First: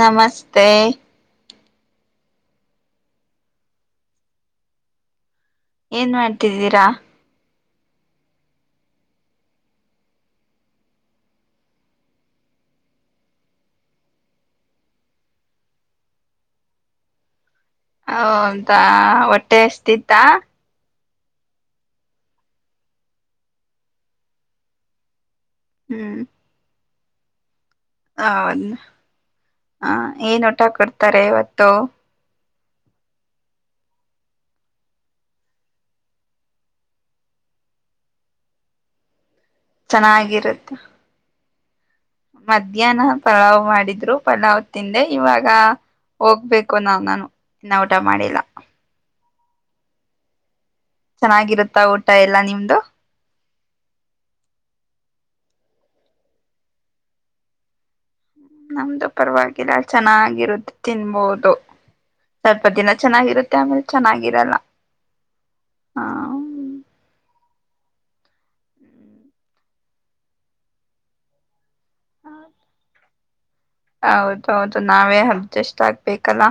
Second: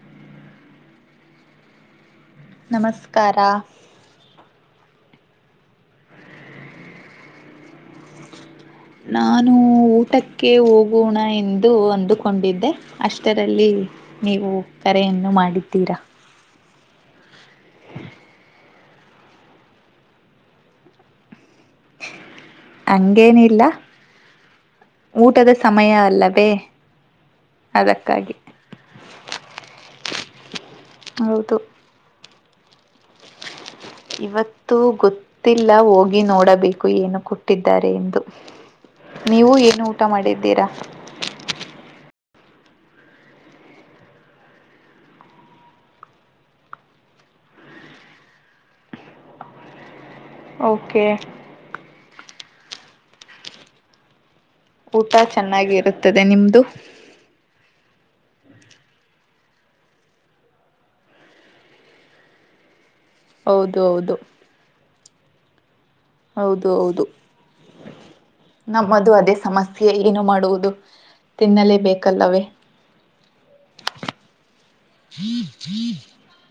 ನಮಸ್ತೆ. ನಮಸ್ಕಾರಕಾರ ಏನ್ ಮಾಡ್ತಿದ್ದೀರಾ ನಾನು ಊಟಕ್ಕೆ ಹೋಗೋಣ ಎಂದು ಅಂದುಕೊಂಡಿದ್ದೆ ಅಷ್ಟರಲ್ಲಿ ನೀವು ಕರೆಯನ್ನು ಮಾಡಿದ್ದೀರಾ ಹಂತ ಹೊಟ್ಟೆ ಎಷ್ಟತಿತ್ತ ಹಂಗೇನಿಲ್ಲ ಊಟದ ಸಮಯ ಹ್ಮ್ ಅಲ್ಲವೇ ಅದಕ್ಕಾಗಿ ಹೌದು ಹ ಏನ್ ಊಟ ಕೊಡ್ತಾರೆ ಹೌದು ಇವತ್ತು ಇವತ್ತು ಗೊತ್ತಿಲ್ಲ ಹೋಗಿ ನೋಡಬೇಕು ಏನು ಕೊಟ್ಟಿದ್ದಾರೆ ಎಂದು ನೀವು ಏನು ಊಟ ಮಾಡಿದ್ದೀರಾ ಚೆನ್ನಾಗಿರುತ್ತೆ ಮಧ್ಯಾಹ್ನ ಪಲಾವ್ ಮಾಡಿದ್ರು ಪಲಾವ್ ತಿಂದೆ ಇವಾಗ ಹೋಗ್ಬೇಕು ನ ನಾನು ಇನ್ನ ಊಟ ಮಾಡಿಲ್ಲ ಓಕೆ ಚೆನ್ನಾಗಿರುತ್ತಾ ಊಟ ಎಲ್ಲಾ ನಿಮ್ದು ಊಟ ಚೆನ್ನಾಗಿ ಇರುತ್ತದೆ ನಿಮ್ದು ನಮ್ದು ಪರವಾಗಿಲ್ಲ ಚೆನ್ನಾಗಿರುದು ತಿನ್ಬಹದು ಸ್ವಲ್ಪ ದಿನ ಚೆನ್ನಾಗಿರುತ್ತೆ ಹೌದು ಆಮೇಲೆ ಹೌದು ಚೆನ್ನಾಗಿರಲ್ಲ ಹ ಹೌದು ಹೌದು ನಮ್ಮದು ಅದೇ ಸಮಸ್ಯೆ ಏನು ಮಾಡುವುದು ತಿನ್ನಲೇಬೇಕೇಕಲ್ಲವೇ ಹೌದೌದು ನಾವೇ ಅಡ್ಜಸ್ಟ್ ಆಗ್ಬೇಕಲ್ಲ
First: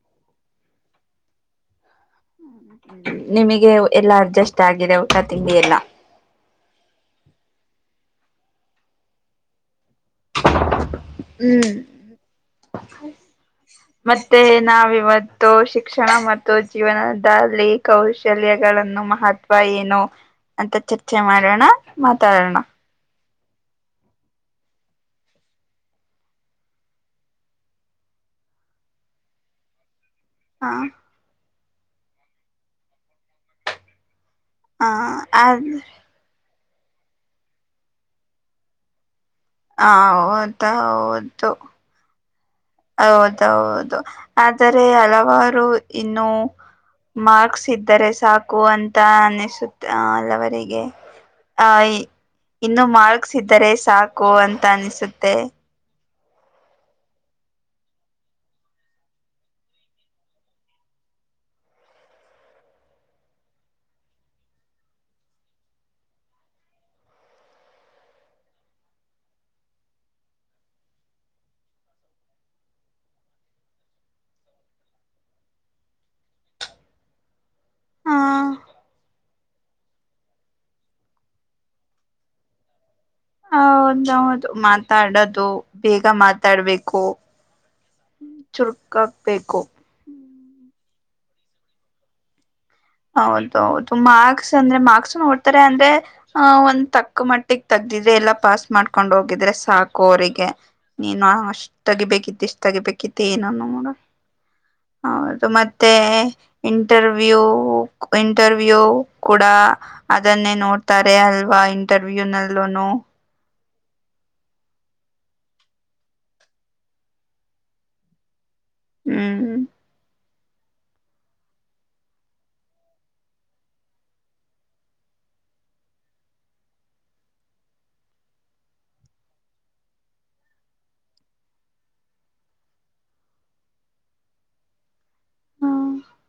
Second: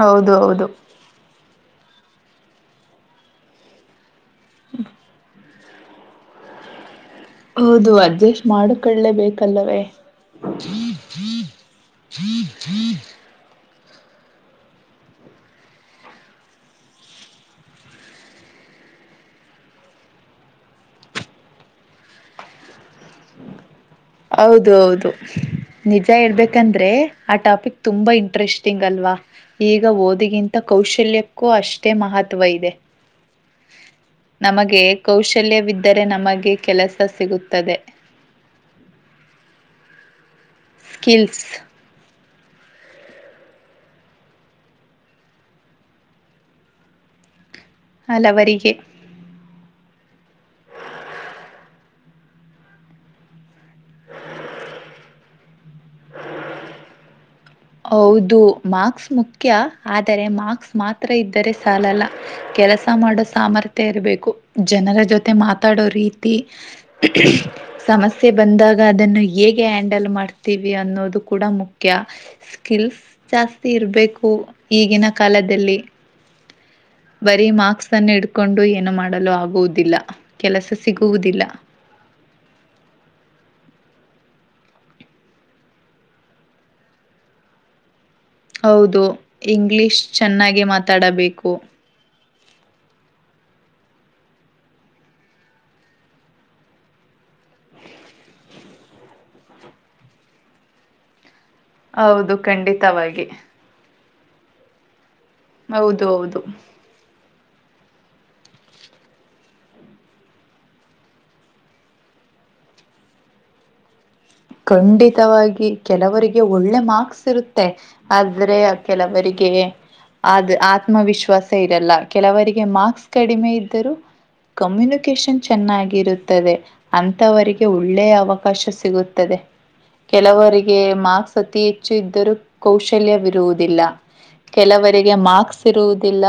ಹೌದು ಹೌದು ನಿಮಗೆ ಎಲ್ಲಾ ಅಡ್ಜಸ್ಟ್ ಆಗಿದೆ ಊಟ ತಿಂಡಿ ಎಲ್ಲಾ ಹೌದು ಅಡ್ಜಸ್ಟ್ ಮಾಡು ಕಳ್ಳಲೇ ಬೇಕಲ್ಲವೇ ಮತ್ತೆ ನಾವಿವತ್ತು ಶಿಕ್ಷಣ ಮತ್ತು ಜೀವನದಲ್ಲಿ ಕೌಶಲ್ಯಗಳನ್ನು ಮಹತ್ವ ಏನು ಅಂತ ಚರ್ಚೆ ಮಾಡೋಣ ಮಾತಾಡೋಣ ಹೌದು ಹೌದು ನಿಜ ಇೇಳ್ಬೇಕಂದ್ರೆ ಆ ಟಾಪಿಕ್ ತುಂಬಾ ಇಂಟ್ರೆಸ್ಟಿಂಗ್ ಅಲ್ವಾ ಈಗ ಓದ್ ಇದಗಿಂತ ಹ ಕೌಶಲ್ಯಕ್ಕೂ ಅಷ್ಟೇ ಮಹತ್ವ ಇದೆ ನಮಗೆ ಹ ಅದ್ ಕೌಶಲ್ಯವಿದ್ದರೆ ನಮಗೆ ಕೆಲಸ ಸಿಗುತ್ತದೆ ಹ ಹೌದ ಸ್ಕಿಲ್ಸ್ ಹೌದು ಹೌದೌದು ಆದರೆ ಹಲವಾರು ಇನ್ನು ಮಾರ್ಕ್ ಸರೆ ಸಾಕು ಹಲವರಿಗೆ ಅಂತ ಅನಿಸುತ್ತ ಹಲವರಿಗೆ ಆ ಇನ್ನುೂ ಮಾರ್ಕ್ಸ್ ಇದ್ದರೆ ಸಾಕು ಅಂತ ಅನಿಸುತ್ತೆ ಹ ಹೌದು ಮಾರ್ಕ್ಸ್ ಮುಖ್ಯ ಆದರೆ ಮಾರ್ಕ್ಸ್ ಮಾತ್ರ ಇದ್ದರೆ ಸಾಲಲ್ಲ ಕೆಲಸ ಮಾಡೋ ಸಾಮರ್ಥ್ಯ ಇರಬೇಕು ಜನರ ಜೊತೆ ಮಾತಾಡೋ ರೀತಿ ಸಮಸ್ಯೆ ಬಂದಾಗ ಅದನ್ನು ಹೇಗೆ ಹ್ಯಾಂಡಲ್ ಮಾಡ್ತೀವಿ ಅನ್ನೋದು ಕೂಡ ಮುಖ್ಯ ಸ್ಕಿಲ್ಸ್ ಜಾಸ್ತಿ ಇರಬೇಕು ಈಗಿನ ಕಾಲದಲ್ಲಿ ಬರೀ ಮಾರ್ಕ್ಸ್ ಅನ್ನು ಹ ಇಡ್ಕೊಂಡು ಏನು ಮಾಡಲು ಆಗುವುದಿಲ್ಲ ಕೆಲಸ ಸಿಗುವುದಿಲ್ಲ ಹದೌದು ಮಾತಾಡದು ಬೇಗ ಮಾತಾಡ್ಬೇಕು ಹೌದು ಚುರುಕಾಗ್ಬೇಕು ಇಂಗ್ಲಿಷ್ ಚೆನ್ನಾಗಿ ಮಾತಾಡಬೇಕು ಹೌದೌದು ಮಾರ್ಕ್ಸ್ ಅಂದ್ರೆ ಮಾರ್ಕ್ಸ್ ನೋಡ್ತಾರೆ ಅಂದ್ರೆ ಆ ಒಂದ ತಕ್ಕ ಮಟ್ಟಿಿಗೆ ತಗ್ ಇದ ಎಲ್ಲಾ ಪಾಸ್ ಮಾಡ್ಕೊಂಡ್ ಹೋಗಿದ್ರೆ ಸಾಕು ಅವರಿಗೆ ನೀನು ಇಷ್ಟ ಹೌದು ತಗಿಬೇಕಿತ್ತು ಇಷ್ಟು ತಗಿಬೇಕಿತ್ತು ಖಂಡಿತವಾಗಿ ಏನನು ನೋಡ ಹೌದು ಮತ್ತೆ ಹೌದು ಹೌದು ಇಂಟರ್ವ್ಯೂ ಇಂಟರ್ವ್ಯೂ ಕೂಡ ಅದನ್ನೇ ನೋಡ್ತಾರೆ ಅಲ್ವಾ ಇಂಟರ್ವ್ಯೂ ನಲ್ಲೂ ಹ ಖಂಡಿತವಾಗಿ ಕೆಲವರಿಗೆ ಒಳ್ಳೆ ಮಾರ್ಕ್ಸ್ ಇರುತ್ತೆ ಆದ ಆದ್ರೆ ಕೆಲವರಿಗೆ ಹ್ಮ್ ಅದು ಆತ್ಮವಿಶ್ವಾಸ ಇರಲ್ಲ ಕೆಲವರಿಗೆ ಮಾರ್ಸ್ ಕಡಿಮೆ ಇದ್ದರೂ ಕಮ್ಯುನಿಕೇಶನ್ ಇರುತ್ತದೆ ಅಂತವರಿಗೆ ಒಳ್ಳೆ ಅವಕಾಶ ಸಿಗುತ್ತದೆ ತ್ತದೆ ಕೆಲವರಿಗೆ ಮಾರ್ಸ್ ಅತಿ ಹೆಚ್ಚು ಇದ್ದರೂ ಕೌಶಲ್ಯ ಇರುವುದಿಲ್ಲ ಕೆಲವರಿಗೆ ಮಾರ್ಕ್ಸ್ ಇರುವುದಿಲ್ಲ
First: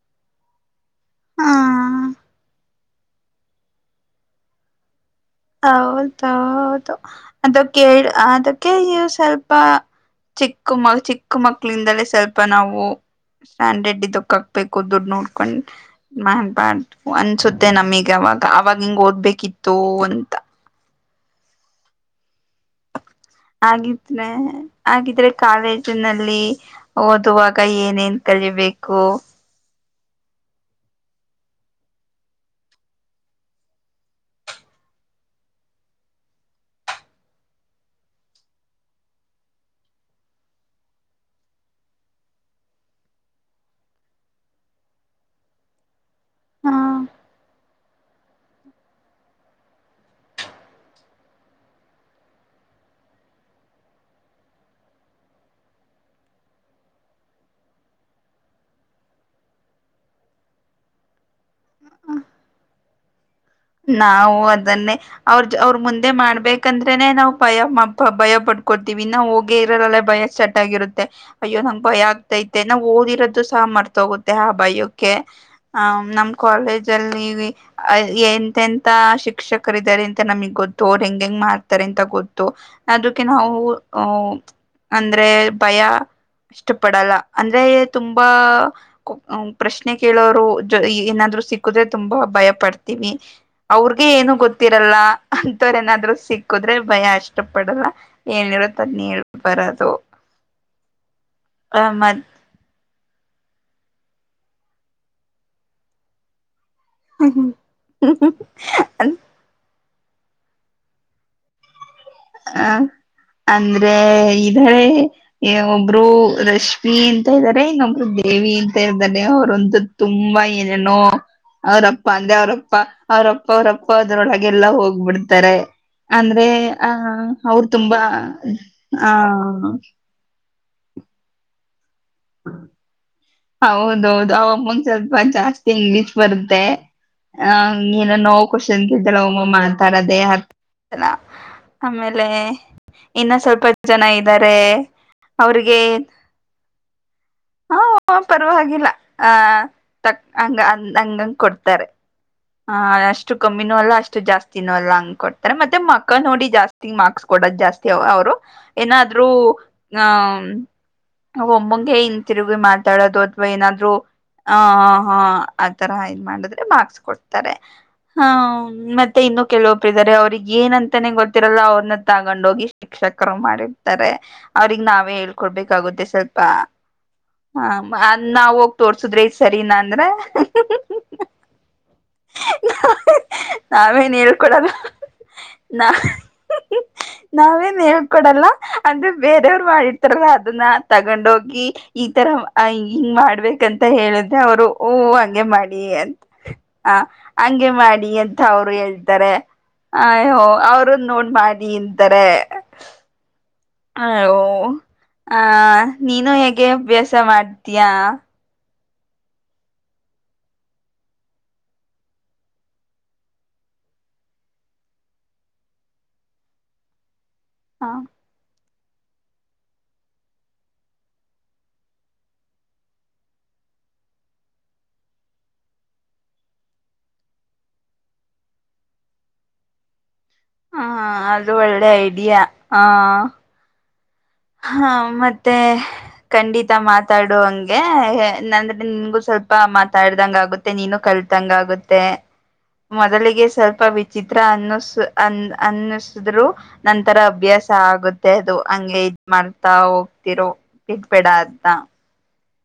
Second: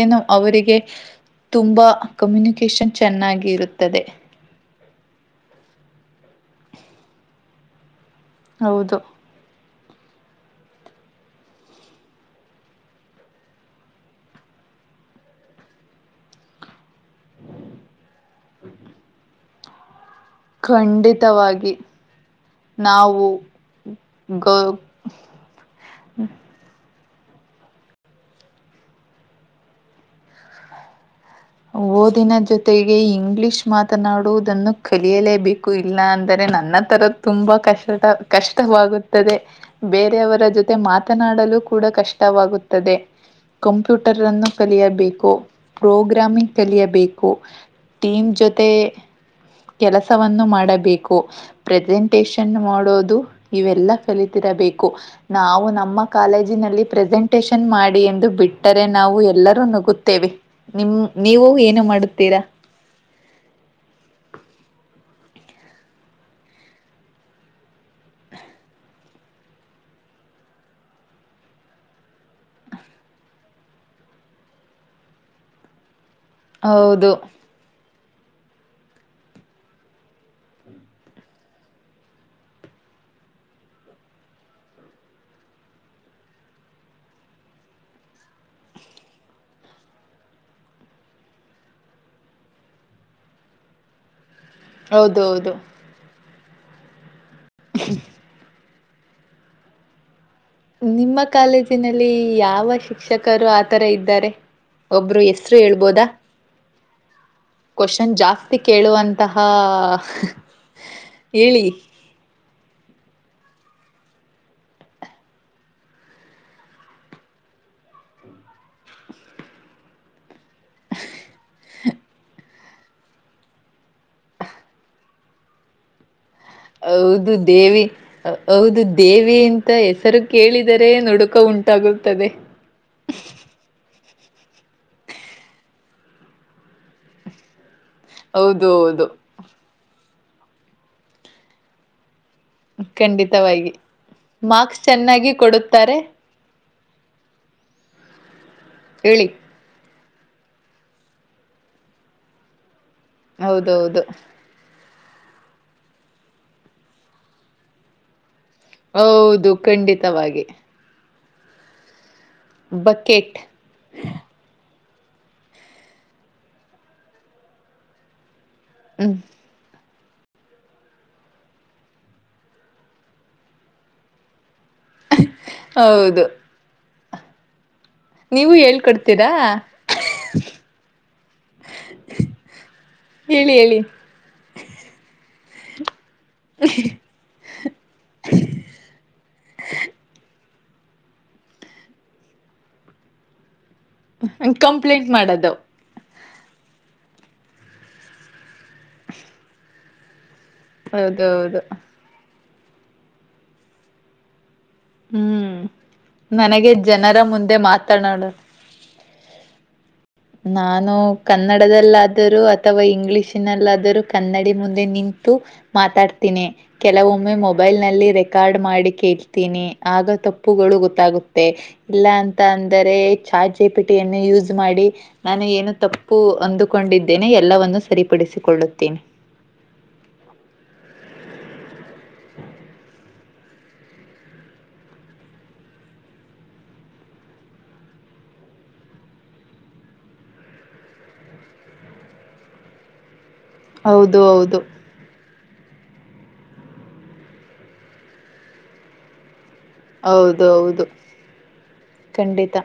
ಏನು ಅವರಿಗೆ ತುಂಬಾ ಹ ಕಮ್ಯುನಿಕೇಶನ್ ಚೆನ್ನಾಗಿ ಇರುತ್ತದೆ ಹೌದೌದು ಅದಕ್ಕೆ ಅದಕ್ಕೆ ಹೌದು ನೀವು ಸ್ವಲ್ಪ ಚಿಕ್ಕ ಮ ಚಿಕ್ಕ ಮಕ್ಕಳು ಇಂದಾನೆ ಸ್ವಲ್ಪ ನಾವು ಸನ್ ರೆಡ್ಡಿ ದಕ್ಕಾಕ್ಬೇಕು ದುಡ್ ನೋಡ್ಕೊಂಡ್ ಮಾನ್ ಬಾ ಅನ್ಸುತ್ತೆ ನಮಗ್ ಅವಾಗ ಅವಾಗ ಹಿಂಗ್ ಓದ್ಬೇಕಿತ್ತು ಖಂಡಿತವಾಗಿ ನಾವು ಹಾಗಗಿದ್ರೆ ಗ ಹಾಗಿದ್ರೆ ಕಾಲೇಜಿನಲ್ಲಿ ಓದುವಾಗ ಏನು ಕಲಿಬೇಕು ಓದಿನ ಜೊತೆಗೆ ಇಂಗ್ಲಿಷ್ ಮಾತನಾಡುವುದನ್ನು ಕಲಿಯಲೇಬೇಕು ಇಲ್ಲ ಅಂದರೆ ನನ್ನ ತರ ತುಂಬಾ ಕಷ್ಟ ಕಷ್ಟವಾಗುತ್ತದೆ ಬೇರೆಯವರ ಜೊತೆ ಮಾತನಾಡಲು ಕಷ್ಟವಾಗುತ್ತದೆ ಕಂಪ್ಯೂಟರ್ ಅನ್ನು ಕಲಿಯಬೇಕು ಪ್ರೋಗ್ರಾಮ್ ಗ್ರಾಮೀಣ ಹ ಕಲಿಯಬೇಕು ಟೀಮ್ ಜೊತೆ ಕೆಲಸವನ್ನು ಮಾಡಬೇಕು ಪ್ರೆಸೆಂಟೇಶನ್ ಮಾಡೋದು ಇವೆಲ್ಲಾ ಕಲಿಯಬೇಕು ನಾವು ನಮ್ಮ ಕಾಲೇಜಿನಲ್ಲಿ ಪ್ರೆಸೆಂಟಷನ್ ಮಾಡಿ ಎಂದು ಬಿಟ್ಟರೆ ನಾವು ಎಲ್ಲಾರು ಎಲ್ಲರೂ ನಗುತ್ತೇವೆ ನಿಮ ನೀವು ಏನು ಮಾಡುತ್ತೀರ ನಾವು ಅದನ್ನೇ ಅವ್ರ ಅವ್ರರು ಮುಂದೆ ಮಾಡ್ಬೇಕಂದ್ರೆನೆ ನಾವು ಭಯ ಭಯ ಪಟ್ಟ ಕೊಡ್ತೀವಿ ಇ ನ ಹೋಗೇ ಇರೋಲ್ಲ ಭಯ ಸೆಟ್ ಆಗರುತ್ತೆ ಅಯ್ಯೋ ನನಗೆ ಭಯ ಆಗ್ತಾ ಇದೆ ನಾ ಓದಿರದೆ ಸಾಕು ಮರ್ತ ಹೋಗುತ್ತೆ ಆ ಬಯಕೆ ನಮ್ ಕಾಲೇಜ್ ಹೌದು ಅಲ್ಲಿ ಎಂತ ಶಿಕ್ಷಕರ ಇದಾರೆ ಅಂತ ನಮಗ್ ಗೊತ್ತು ಅವರು ಹೆಂಗ್ ಹೆಂಗ್ ಮಾಡ್ತಾರೆ ಅಂತ ಗೊತ್ತು ಅದಕ್ಕೆ ನಾವು ಅ ಅಂದ್ರೆ ಭಯ ಇಷ್ಟಪಡಲ್ಲ ಅಂದ್ರೆ ತುಂಬಾ ಪ್ರಶ್ನೆ ಕೇಳೋರು ಜೊತೆ ಸಿಕ್ಕುದ್ರೆ ತುಂಬಾ ಭಯ ಪಡ್ತೀವಿ ಅವರಿಗೆ ಏನು ಗೊತ್ತಿರಲ್ಲ ಹೌದೌದು ಅಂತ ನರ ಸಿಕ್ಕಿದ್ರೆ ಭಯ ಅಷ್ಟೇ ಇಷ್ಟ ಪಡಲ್ಲ ಏನ್ ಇರುತ್ತೆ ಅದನ್ನ ಹೇಳ್ ಬರೋದು ನಿಮ್ಮ ಕಾಲೇಜಿನಲ್ಲಿ ಯಾವ ಶಿಕ್ಷಕರು ಶಿಕ್ಷಕರ ಆತರ ಇದ್ದಾರೆ ಒಬ್ಬ ಹೆಸರು ಇರಬಹುದಾ ಮೆಸೇನ್ ಜಾಸ್ತಿ ಕೇಳುವ ಅಂತಹ ಹೇಳಿ ಹಾ ಅಂದ್ರೆ ಇದ್ದಾರೆ ಒಬ್ರು ರಶ್ಮಿಅಂತ ಇನ್ನೊಬ್ಬರು ದಿವ್ಯ ಏನು ಇಲ್ದೇ ಇದ್ದರೆ ಅವರಂತೂ ತುಂಬಾ ಏನೇನೋ ಅವರಪ್ಪ ಅಂದ್ರೆ ಅವರಪ್ಪ ಒಳಗೆ ಹೋಗುತ್ತಾರೆ ಅಂದ್ರೆ ಆ ಹೌದು ಅವ್ರು ದೇವಿ ತುಂಬಾ ಹೌದು ಆ ದೇವಿ ಅಂತ ಹೆಸರು ಕೇಳಿ ದ್ದರೆ ನುಡುಕ ಉಂಟಾಗುತ್ತದೆ ಹೌದೌದು ಹಾಯ್ ಅಮ್ಮು ಸ್ವಲ್ಪ ಜಾಸ್ತಿ ಇಂಗ್ಲಿಷ್ ಬರುತ್ತೆ ಏನೇನೋ ಹೌದು ಕೋಶನ್ ಹೌದು ಕೇಳ್ತಾಳೆ ಆಯಮ್ಮ ಮಾತಾಡದೆ ಅರ್ಥ ಆಗಲ್ಲ ಆಮೇಲೆ ಇನ್ನು ಸ್ವಲ್ಪ ಖಂಡಿತವಾಗಿ ಜನ ಇದ್ದಾರೆ ಮಾರ್ಕ್ಸ್ ಚೆನ್ನಾಗಿ ಅವರಿಗೆ ಕೊಡುತ್ತಾರೆ ಹ ಪರವಾಗಿವಾಗಿಲ್ಲ ಹೇಳಿ ಅ ಹಂಗಂದ್ರೆ ತಕ್ಕ ಮಟ್ಟಿಗೆ ಕೊಡುತ್ತಾರೆ ಆ ಅಷ್ಟೇ ಕಣ್ಣಿನ ಹೌದೌದು ಲಾಸ್ಟ್ ಜಾಸ್ತಿನು ಅಲ್ಲ ಕೊಡ್ತಾರೆ ಮತ್ತೆ ಮಕ ನೋಡಿ ಜಾಸ್ತಿ ಮಾಡಿಸಿಕೊಡೋದು ಅವರು ಏನಾದ್ರೂ ಹೌದು ಹ ಖಂಡಿತವಾಗಿ ಹಾಯ್ ಮುಂಡೆತ್ತಿರಿ ಮಾತಾಡಾದ್ರು ಬಕೆಟ್ ತವಾ ಏನಾದ್ರೂ ಹಾ ಆ ತರ ಇ ಮಾಡಿದ್ರೆ ಮಾರ್ಕ್ಸ್ ಕೊಡ್ತಾರೆ ಹ ಹ್ಮ್ ಮತ್ತೆ ಇನ್ನು ಕೆಲವೊ ಕೆಲವೊಬ್ಬರು ಇದ್ದಾರೆ ಏನಂತಾನೆ ಗೊತ್ತಿರಲ್ಲ ಅವರನ್ನು ತಂದು ಶಿಕ್ಷಕರು ಮಾಡಿದ್ದಾರೆ ಅವರಿಗೆ ನಾವೇ ಹೇಳಿ ಕೊಡಬೇಕಾಗುತ್ತೆ ಹೌದು ಸ್ವಲ್ಪ ಅ್ ನಾವ ನೀವು ಹೋಗಿ ತೋರ್ಸುದ್ರೆ ಹೇಳ್ಕೊಡ್ತೀರಾ ಇ್ ಸರಿನಾ ಅಂದ್ರ [unintelligible] ಹೇಳಿ ಹೇಳಿ ನಾವೇನ್ ಹೇಳ್ಕೊಡಲ್ಲ ನಾ [inaudible] ನಾವೇನ್ ಹೇಳ್ಕೊಡಲ್ಲ ಅಂದ್ರೆ ಬೇರೆಯವ್ರು ಮಾಡಿರ್ತಾರಲ್ಲ [inaudible] ಅದನ್ನ ತಗೊಂಡ ಹೋಗಿ ಈ ತರ ಹಿಂಗ್ ಮಾಡ್ಬೇಕ [inaudible] ಂತ [unintelligible] ಹೇಳಿದ್ರೆ ಅವ್ರು ಹಊ ಕಂಪ್ಲೇಂಟ್ ಹಂಗೆ ಮಾಡೋದು ಮಾಡಿ ಅಂತ ಹ ಹಂಗೆ ಮಾಡಿ ಅಂತ ಅವ್ರು ಹೇಳ್ತಾರೆ ಅಯೋ ಅವರು ನೋಡ್ ಹೌದೌದು ಮಾಡಿ ಇಂತಾರೆ ಆ ಹ್ಮ್ ನೀನು ಹೇಗೆ ನನಗೆ ಅಭ್ಯಾಸ ಜನರ ಮುಂದೆ ಮಾಡ್ತಯ ಮಾತನಾಡ ನಾನು ಕನ್ನಡದಲ್ಲಾದರೂ ಅಥವಾ ಇಂಗ್ಲಿಷಿನಲ್ಲಾದರೂ ಕನ್ನಡಿ ಮುಂದೆ ನಿಂತ ಮಾತಾಡ್ತೀನಿ ಕೆಲವೊಮ್ಮೆ ಮೊಬೈಲ್ ಹ ನಲ್ಲಿ ರೆಕಾರ್ಡ್ ಮಾಡಿ ಕೇಳ್ತೀನಿ ಆಗ ತಪ್ಪುಗಳು ಗೊತ್ತಾಗುತ್ತೆ ಇಲ್ಲ ಅಂತ ಅಂದರೆ ಚಾಜೆ ಪಿಟ್ಟ ಯೂಸ್ ಮಾಡಿ ನಾನು ಏನು ತಪ್ಪು ಅಂದುಕೊಂಡಿದ್ದೇನೆ ಎಲ್ಲವವನ್ನು ಸರಿಪಡಿಸಿಕೊಳ್ಳುತ್ತೇನೆ ಹ [unintelligible] ಹಾ ಅದು ಒಳ್ಳೆ ಐಡಿಯಾ ಹಾ ಹಾ ಮತ್ತೆ ಖಂಡಿತಾ ಮಾತಾಡುುವ ಹಂಗೆ ಅಂದ್ರೆ ನಿನ್ಗೂ ಸ್ವಲ್ಪ ಮಾತಾಡ್ದಂಗ ಆಗುತ್ತೆ ನೀನು ಕ ತಂಗ ಆಗುತ್ತೆ ಮೊದಲಿಗೆ ಸ್ವಲ್ಪ ಹೌದು ವಿಚಿತ್ರ ಹೌದು ಅನ್ನ ಅ ಅನ್ನಸಿದ್ರು ನಂತರ ಅಭ್ಯಾಸ ಆಗುತ್ತೆ ಅದು ಹಂಗೆ ಮಾಡ ಹತ [unintelligible] ಹೌದು ಹೋಗ್ತಿರೋ ಹೌದು ಬಿಟ್ಬೇಡ ಅಂತ ಖಂಡಿತ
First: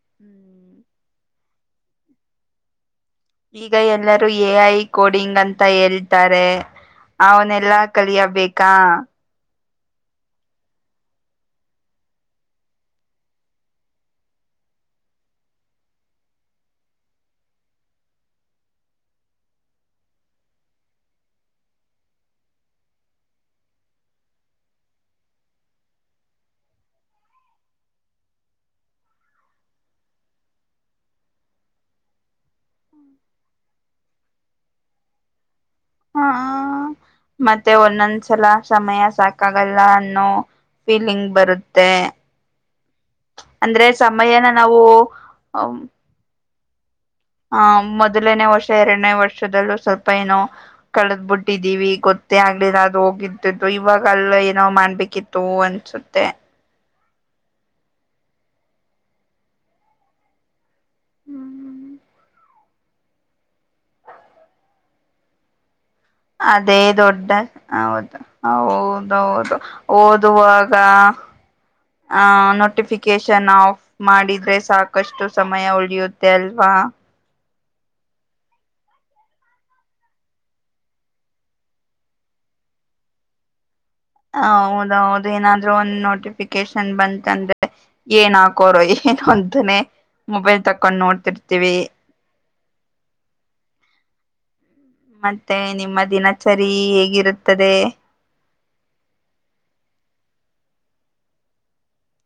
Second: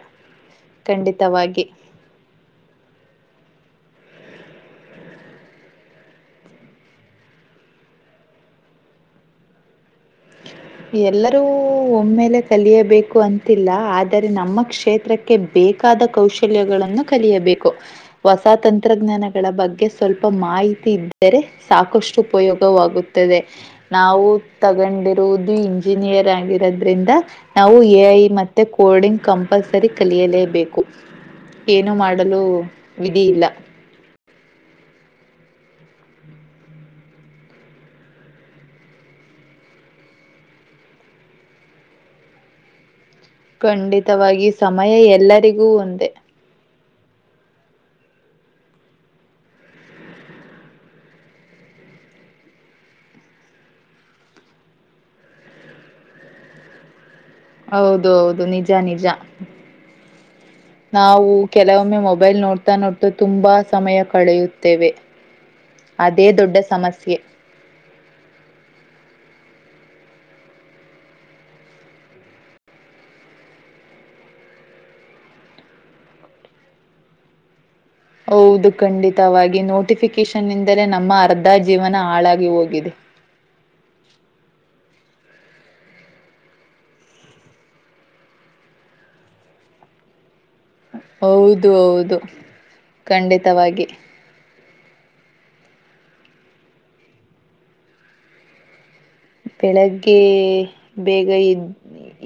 ಖಂಡಿತವಾಗಿ ಈಗ ಎಲ್ಲರೂ ಎ ಐ ಕೋಡಿಂಗ್ ಅಂತ ಹೇಳ್ತಾರೆ ಅವನೆಲ್ಲಾ ಕಲಿಯಬೇಕಾ ಎಲ್ಲರೂ ಒಮ್ಮೆಲೆ ಕಲಿಯಬೇಕು ಅಂತಿಲ್ಲ ಆದರೆ ನಮ್ಮ ಕ್ಷೇತ್ರಕ್ಕೆ ಬ ಬೇಕಾದ ಕೌಶಲ್ಯಗಳನ್ನು ಕಲಿಯಬೇಕು ಹೊಸ ತಂತ್ರಜ್ಞಾನಗಳ ಬಗ್ಗೆ ಸ್ವಲ್ಪ ಮಾಹಿ ತಿ [unintelligible] ಇದ್ದರೆ ಸಾಕಷ್ಟು ಉಪಯೋಗವಾಗುತ್ತದೆ ನಾವು ತಗೊಂಡಿರುವು ಇದು ಇಂಜಿನಿಯರ್ ಆಗಿರೋದ್ರಿಂದ ನಾವು ಎ ಐ ಮತ್ತೆ ಕೋಡಿಂಗ್ ಕಂಪಲ್ಸರಿ ಕಲಿಯಲೇ ಬೇಕು ಏನು ಮಾಡಲು ವಿಧಿ ಇಲ್ಲ ಹಾ ಮತ್ತೆ ಒಂದೊಂದ್ಸಲ ಸಮಯ ಸಾಕಾಗಲ್ಲ ಅನ್ನೋ ಫೀಲಿಂಗ್ ಬರುತ್ತೆ ಅಂದ್ರೆ ಸಮಯನ ಖಂಡಿತವಾಗಿ ನಾವು ಸಮಯ ಎಲ್ಲರಿಗೂ ಒಂದೇ ಹ ಮೊದಲನೇ ವರ್ಷ ಎರಡನೇ ವರ್ಷದಲ್ಲೂ ಸ್ವಲ್ಪ ಏನೋ ಕಳೆದ್ ಬಿಟ್ಟಿದ್ದೀವಿ ಗೊತ್ತ ಮತ್ತೆ ಆಗ್ಲಿಲ್ಲ ಅದು ಹೋಗಿದ್ದಿದ್ದು ಇವಾಗಲ್ಲ ಏನೋ್ ಮಾಡ್ಬೇಕಿತ್ತು ಅನ್ಸುತ್ತೆ ಹೌದು ಹೌದು ನಿಜ ನಿಜ ನಾವು ಕೆಲವೊಮ್ಮೆ ಮೊಬೈಲ್ ನೋಡ್ತೀವಿ ತ್ತ ನೊಟ್ಟು ತುಂಬಾ ಸಮಯ ಕಳೆಯುತ್ತೇವೆ ದೊಡ್ಡ ಅದೇ ಸಮಸ್ಯೆ ದೊಡ್ಡ ಹೌದು ಹೌದೌದು ಓದುವಾಗ ಆಹ ನೋಟಿಫಿಕೇಶನ್ ಆಫ್ ಮಾಡಿದ್ರೆ ಸಾಕಷ್ಟು ಸಮಯ ಉಳಿಯುತ್ತೆ ಅಲ್ವಾ ಹಾ ಹೌದು ಖಂಡಿತವಾಗಿ ನೋಟಿಫಿಕೇಶನ್ಂದರೆ ನಮ್ಮ ಅರ್ಧ ಜೀವನ ಹಾಳಾಗಿ ಹೋಗಿದೆ ಹ [unintelligible] ಹ ಹೌದೌದು ಏನಾದ್ೂ ಒಂದ್ ನೋಟಿಫಿಕೇಶನ್ ಬಂತಂದ್ರೆ ಏನ್ ಹಾಕೋರೋ ಏನು ಅಂತಾನೆ ಮೊಬೈಲ್ ತಕ್ಕ ಹೌದು ಹೌದು ಖಂಡಿತವಾಗಿ ಮತ್ತೆ ನಿಮ್ಮ ದಿನಚರಿ ಹೇಗಿರುತ್ತದೆ ಬೆಳಗ್ಗೆ ಬೇಗ ಇದ್ದ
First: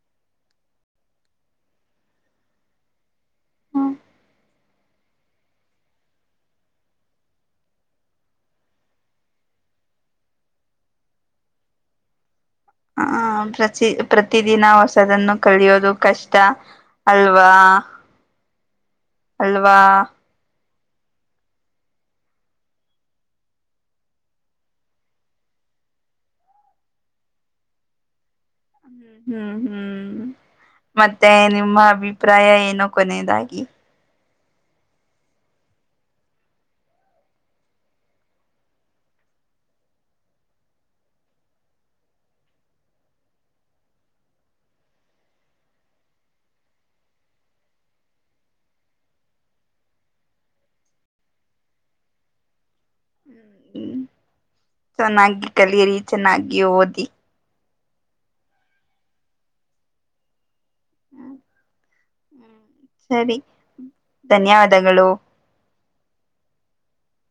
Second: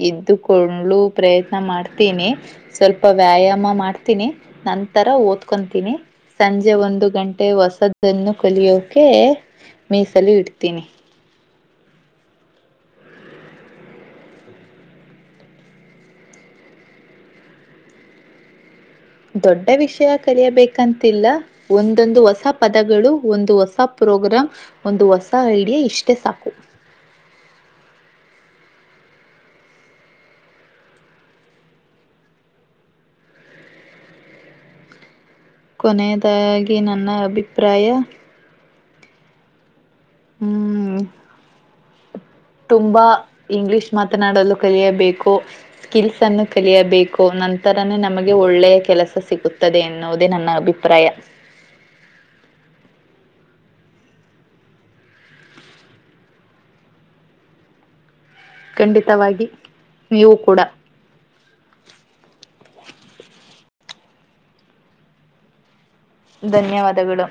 ಇದ್ದುಕೊಂಡಲು ಪ್ರಯತ್ನ ಮಾಡ್ತೀನಿ ಸ್ವಲ್ಪ ವ್ಯಾಯಾಮ ಮಾಡ್ತೀನಿ ನ ನಂತರ ಓದ್ಕೊತೀನಿ ಸಂಜೆ ಒಂದು ಗಂಟೆ ಹೊಸದನ್ನು ಕಲಿಯೋಕೆ ಮೀಸಲು ಇಡ್ತೀನಿ ಹ ಪ್ರ ಪ್ರತಿದಿನ ಹೊಸದನ್ನು ಕಲಿಯೋದು ಕಷ್ಟ ಅಲ್ವಾ. ದೊಡ್ಡ ಅಲ್ವಾ ವಿಷಯ ಕಲಿಯಬೇಕು ಕಂತಲ್ಲ ಒಂದೊಂದು ಹೊಸ ಪದಗಳು, ಒಂದು ಹೊಸ ಪ್ರೋಗ್ರಂ, ಒಂದು ಹೊಸ ಐಡಿಯಾ, ಇಷ್ಟೇ ಸಾಕು ಹ್ಮ್ ಹ್ಮ್ ಹ್ಮ್ ಮತ್ತೆ ನಿಮ್ಮ ಅಭಿಪ್ರಾಯ ಏನೋ ಕೊನೆಯದಾಗಿ. ಕೊನೆಯದಾಗಿ ನನ್ನ ಅಭಿಪ್ರಾಯ ಹ್ಮ್ ತುಂಬಾ ಇಂಗ್ಲಿಷ್ ಮಾತನಾಡಲು ಕಲಿಯಬೇಕು ಸ್ಕಿಲ್ಸ್ ಅನ್ನು ಕಲಿಯಬೇಕು ನಂತರನೇ ನಮಗೆ ಒಳ್ಳೆಯ ಕೆಲಸ ಸಿಗುತ್ತದೆ ಎನ್ನುವುದೇ ನನ್ನ ಅಭಿಪ್ರಾಯ. ಹ ಹ ಹ ಹ್ಮ್ ಚೆನ್ನಾಗಿ ಕಲಿಯರಿ ಚೆನ್ನಾಗಿ ಓದಿ ಖಂಡಿತವಾಗಿ ನೀವು ಕೂಡ ಹ್ಮ್ ಸರಿ ಧನ್ಯವಾದಗಳು ಧನ್ಯವಾದಗಳು